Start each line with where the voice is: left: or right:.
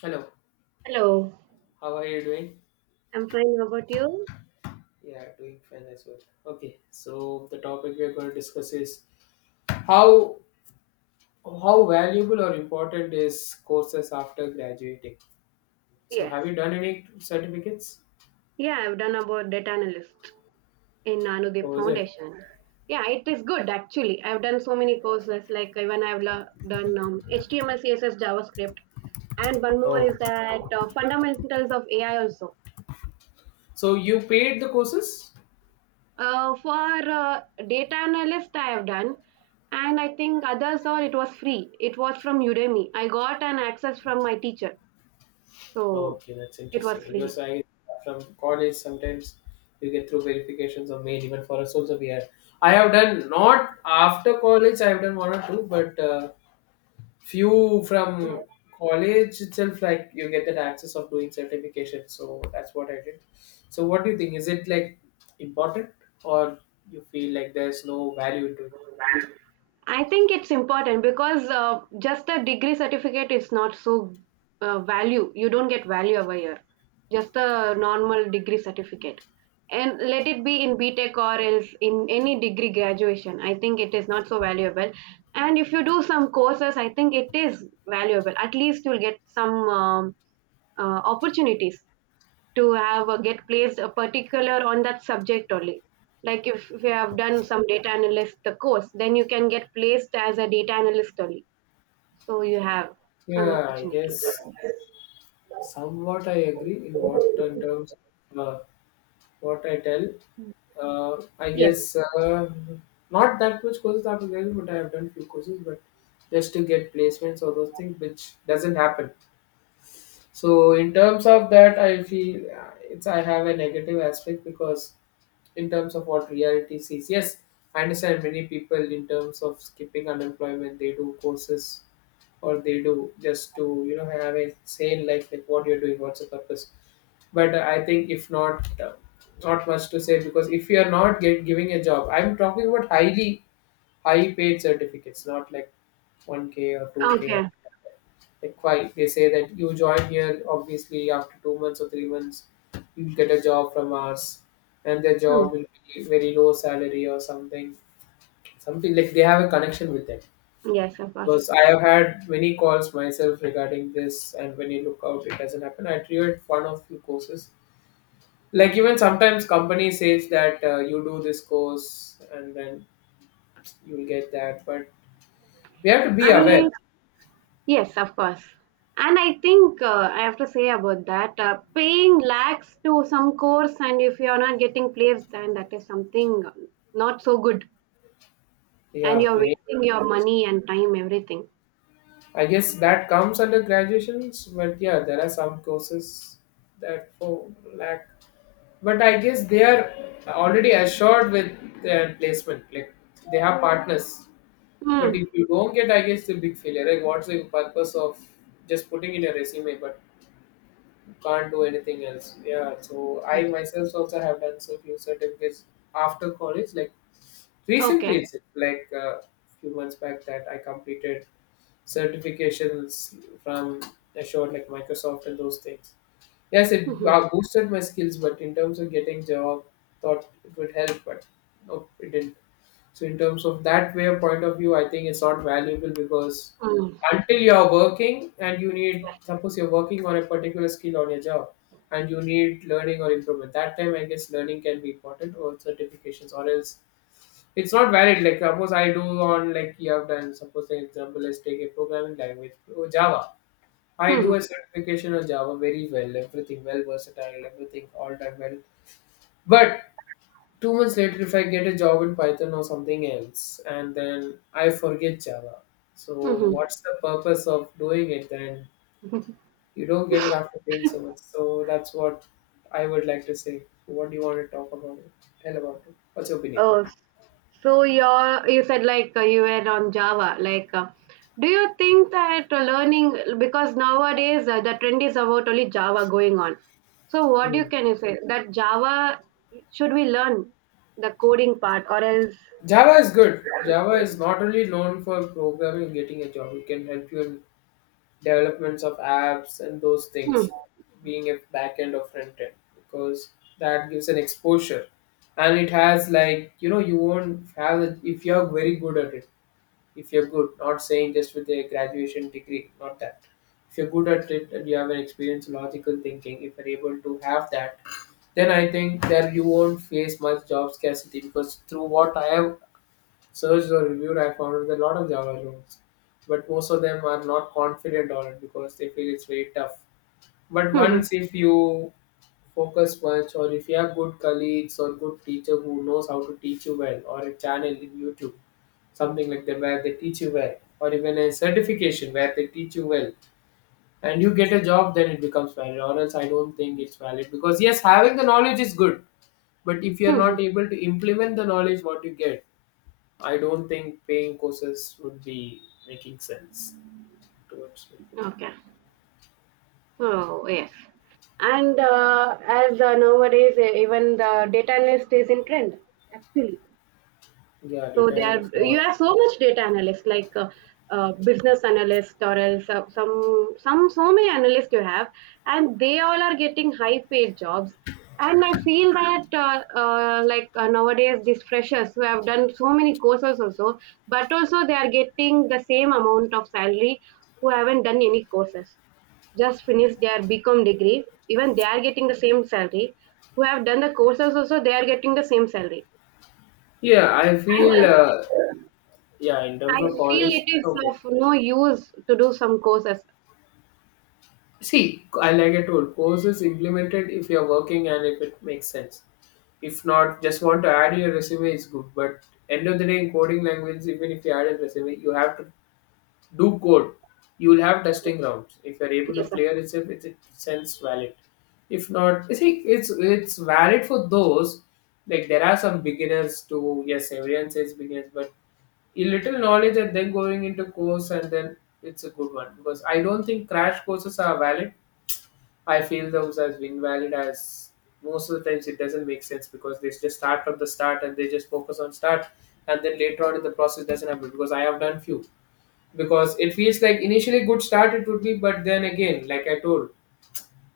left: Hello,
right: Hello.
left: how are you doing?
right: I'm fine. How about you?
left: Yeah, doing fine as well. Okay, so the topic we're going to discuss is how how valuable or important is courses after graduating. So
right: Yes.
left: have you done any certificates?
right: Yeah, I've done about data analyst in
left: Or
right: Anudeep
left: was it?
right: Foundation. Yeah, it is good actually. I've done so many courses, like even done HTML, CSS, JavaScript, and one more
left: Oh,
right: is that fundamentals of AI also.
left: so you paid the courses?
right: For uh, data analyst, I have done, and I think others all it was free. It was from Udemy. I got an access from my teacher, so
left: Okay, that's
right: it was
left: interesting,
right: free.
left: because I from college sometimes you get through verifications or mail. Even for us also we are, I have done, not after college I have done one or two, but few from college itself, like you get that access of doing certification, so that's what I did. So what do you think, is it like important or you feel like there's no value into it?
right: I think it's important because just a degree certificate is not so value. You don't get value over here. Just a normal degree certificate. And let it be in BTEC or else in any degree graduation. I think it is not so valuable. And if you do some courses, I think it is valuable. At least you'll get some opportunities to have a get placed a particular on that subject only, like if you have done some data analyst the course, then you can get placed as a data analyst only, so you have some
left: Yeah, I
right: opportunities.
left: guess. Somewhat I agree. In what in terms of what I tell, I
right: Yes.
left: guess, not that much courses I've done, but I've done few courses, but just to get placements or those things, which doesn't happen. So in terms of that, I feel it's, I have a negative aspect, because in terms of what reality sees, yes, I understand many people in terms of skipping unemployment, they do courses, or they do just to, you know, have a sane life, like what you're doing, what's the purpose. But I think if not, not much to say, because if you are not giving a job, I'm talking about highly high paid certificates, not like one k or two k,
right: Okay.
left: like quite they say that you join here obviously after 2 months or 3 months you'll get a job from us, and their
right: Hmm.
left: job will be very low salary or something, something like they have a connection with that.
right: Yes, of course.
left: Because I have had many calls myself regarding this, and when you look out it doesn't happen. I tried one of few courses, like even sometimes company says that you do this course and then you'll get that, but we have to be aware.
right: I, yes, of course. And I think I have to say about that, paying lakhs to some course, and if you are not getting placed, then that is something not so good,
left: Yeah,
right: and you're
left: playing,
right: wasting your money and time, everything.
left: I guess that comes under graduations, but yeah, there are some courses that for lack. But I guess they are already assured with their placement. Like they have partners. But
right: Hmm.
left: if you don't get, I guess the big failure. Like what's the purpose of just putting in a resume but can't do anything else? Yeah. So I myself also have done so few certificates after college. Like recently,
right: Okay.
left: it's like a few months back that I completed certifications from assured like Microsoft and those things. Yes, it
right: Mhm.
left: boosted my skills, but in terms of getting job, thought it would help, but no, it didn't. So in terms of that way of point of view, I think it's not valuable, because
right: Mhm.
left: until you're working and you need, suppose you're working on a particular skill on your job, and you need learning or improvement, that time I guess learning can be important or certifications, or else it's not valid. Like suppose I do on, like you have done. Suppose an example, let's take a programming language, oh, Java. I do a certification on Java very well, everything well versatile, everything all done well. But 2 months later, if I get a job in Python or something else, and then I forget Java. So
right: Mhm.
left: what's the purpose of doing it then?
right: Mhm.
left: You don't get it after paying so much. So that's what I would like to say. What do you want to talk about it? Tell about it. What's your opinion?
right: Oh, so you said like you were on Java. Like, do you think that learning, because nowadays the trend is about only Java going on. So, what you say that Java, should we learn the coding part or else?
left: Java is good. Java is not only known for programming and getting a job, it can help you in developments of apps and those
right: Mhm.
left: things, being a back end or front end, because that gives an exposure. And it has like, you know, you won't have it if you're very good at it. If you're good, not saying just with a graduation degree, not that. If you're good at it and you have an experience in logical thinking, if you're able to have that, then I think that you won't face much job scarcity, because through what I have searched or reviewed, I found that a lot of Java roles, but most of them are not confident on it because they feel it's very tough. But
right: Mhm.
left: once if you focus much, or if you have good colleagues or good teacher who knows how to teach you well, or a channel in YouTube, something like that where they teach you well, or even a certification where they teach you well, and you get a job, then it becomes valid. Or else, I don't think it's valid, because yes, having the knowledge is good, but if you are not
right: Mhm.
left: able to implement the knowledge what you get, I don't think paying courses would be making sense towards me.
right: Okay. So, yes. And as nowadays, even the data analyst is in trend, actually.
left: Yeah,
right: So they
left: detail
right: are,
left: is
right: you
left: not.
right: have so much data analysts, like business analyst or else some so many analysts you have, and they all are getting high paid jobs. And I feel that nowadays these freshers who have done so many courses also, but also they are getting the same amount of salary who haven't done any courses, just finished their bcom degree. Even they are getting the same salary, who have done the courses also they are getting the same salary.
left: Yeah, I feel. Yeah, in
right: I
left: terms of
right: feel
left: college,
right: it is
left: okay.
right: of no use to do some courses.
left: See, I, like I told, courses implemented if you're working and if it makes sense. If not, just want to add your resume is good. But end of the day, in coding language, even if you add a resume, you have to do code. You will have testing rounds. If you're able to
right: Yes, of
left: clear
right: course.
left: itself, it sends valid. If not, you see, it's valid for those. Like there are some beginners too. Yes, everyone says beginners, but a little knowledge and then going into course and then, it's a good one, because I don't think crash courses are valid. I feel those as invalid, as most of the times it doesn't make sense, because they just start from the start and they just focus on start, and then later on in the process doesn't happen, because I have done few, because it feels like initially good start it would be, but then again like I told,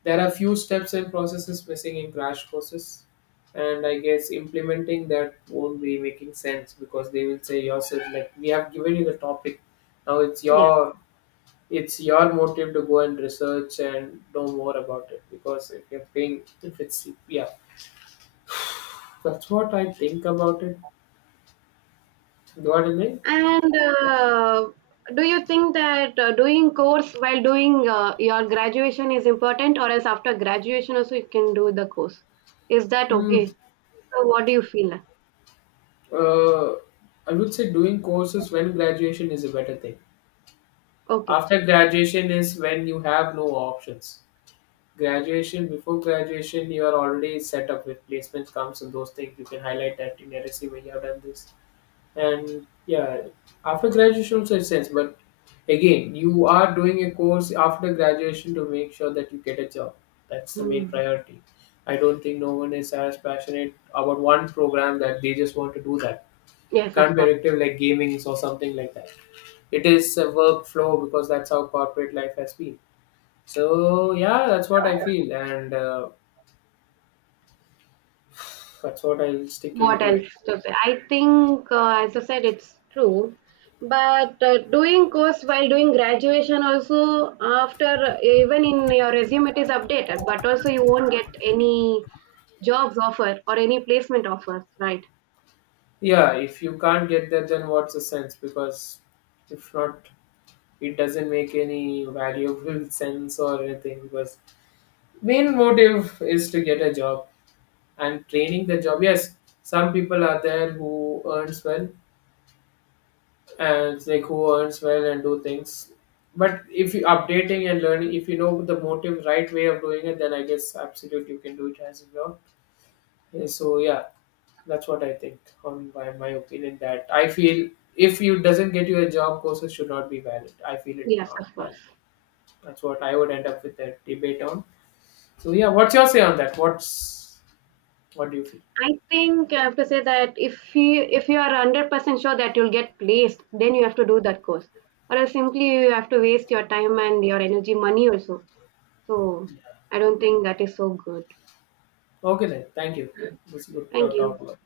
left: there are few steps and processes missing in crash courses, and I guess implementing that won't be making sense, because they will say yourself like we have given you the topic, now
right: Yes.
left: it's your motive to go and research and know more about it, because if you're paying, if it's, yeah, that's what I think about it. You know what I mean?
right: And do you think that doing course while doing your graduation is important, or else after graduation also you can do the course? Is that
left: Hmm.
right: okay? So what do you feel?
left: Uh, I would say doing courses when graduation is a better thing.
right: Okay.
left: After graduation is when you have no options. Graduation, before graduation, you are already set up with placements comes and those things. You can highlight that in your resume, you have done this. And yeah, after graduation also it sense, but again, you are doing a course after graduation to make sure that you get a job. That's the main
right: Hmm.
left: priority. I don't think no one is as passionate about one program that they just want to do that.
right: Yes,
left: Can't
right: of
left: be
right: course.
left: addictive like gaming or something like that, it is a workflow, because that's how corporate life has been. So yeah, that's what I feel, and that's what I'll stick
right: What
left: into it.
right: else to say? I think, as you said, it's true. But doing course while doing graduation also, after even in your resume it is updated, but also you won't get any jobs offer or any placement offers, right?
left: Yeah, if you can't get there, then what's the sense? Because if not, it doesn't make any valuable sense or anything. Because main motive is to get a job and training the job. Yes, some people are there who earns well, and it's like who earns well and do things. But if you updating and learning, if you know the motive, right way of doing it, then I guess absolutely you can do it as well. Yeah, so yeah, that's what I think on my, my opinion. That I feel if you doesn't get you a job, courses should not be valid. I feel it
right: Yes,
left: not
right: of
left: valid.
right: course.
left: That's what I would end up with that debate on. So yeah, what's your say on that? What's, what do you feel?
right: I think I have to say that, if you are 100% sure that you'll get placed, then you have to do that course, or else simply you have to waste your time and your energy, money also. So I don't think that is so good.
left: Okay then, thank you. This is good
right: Thank
left: to talk
right: you.
left: about.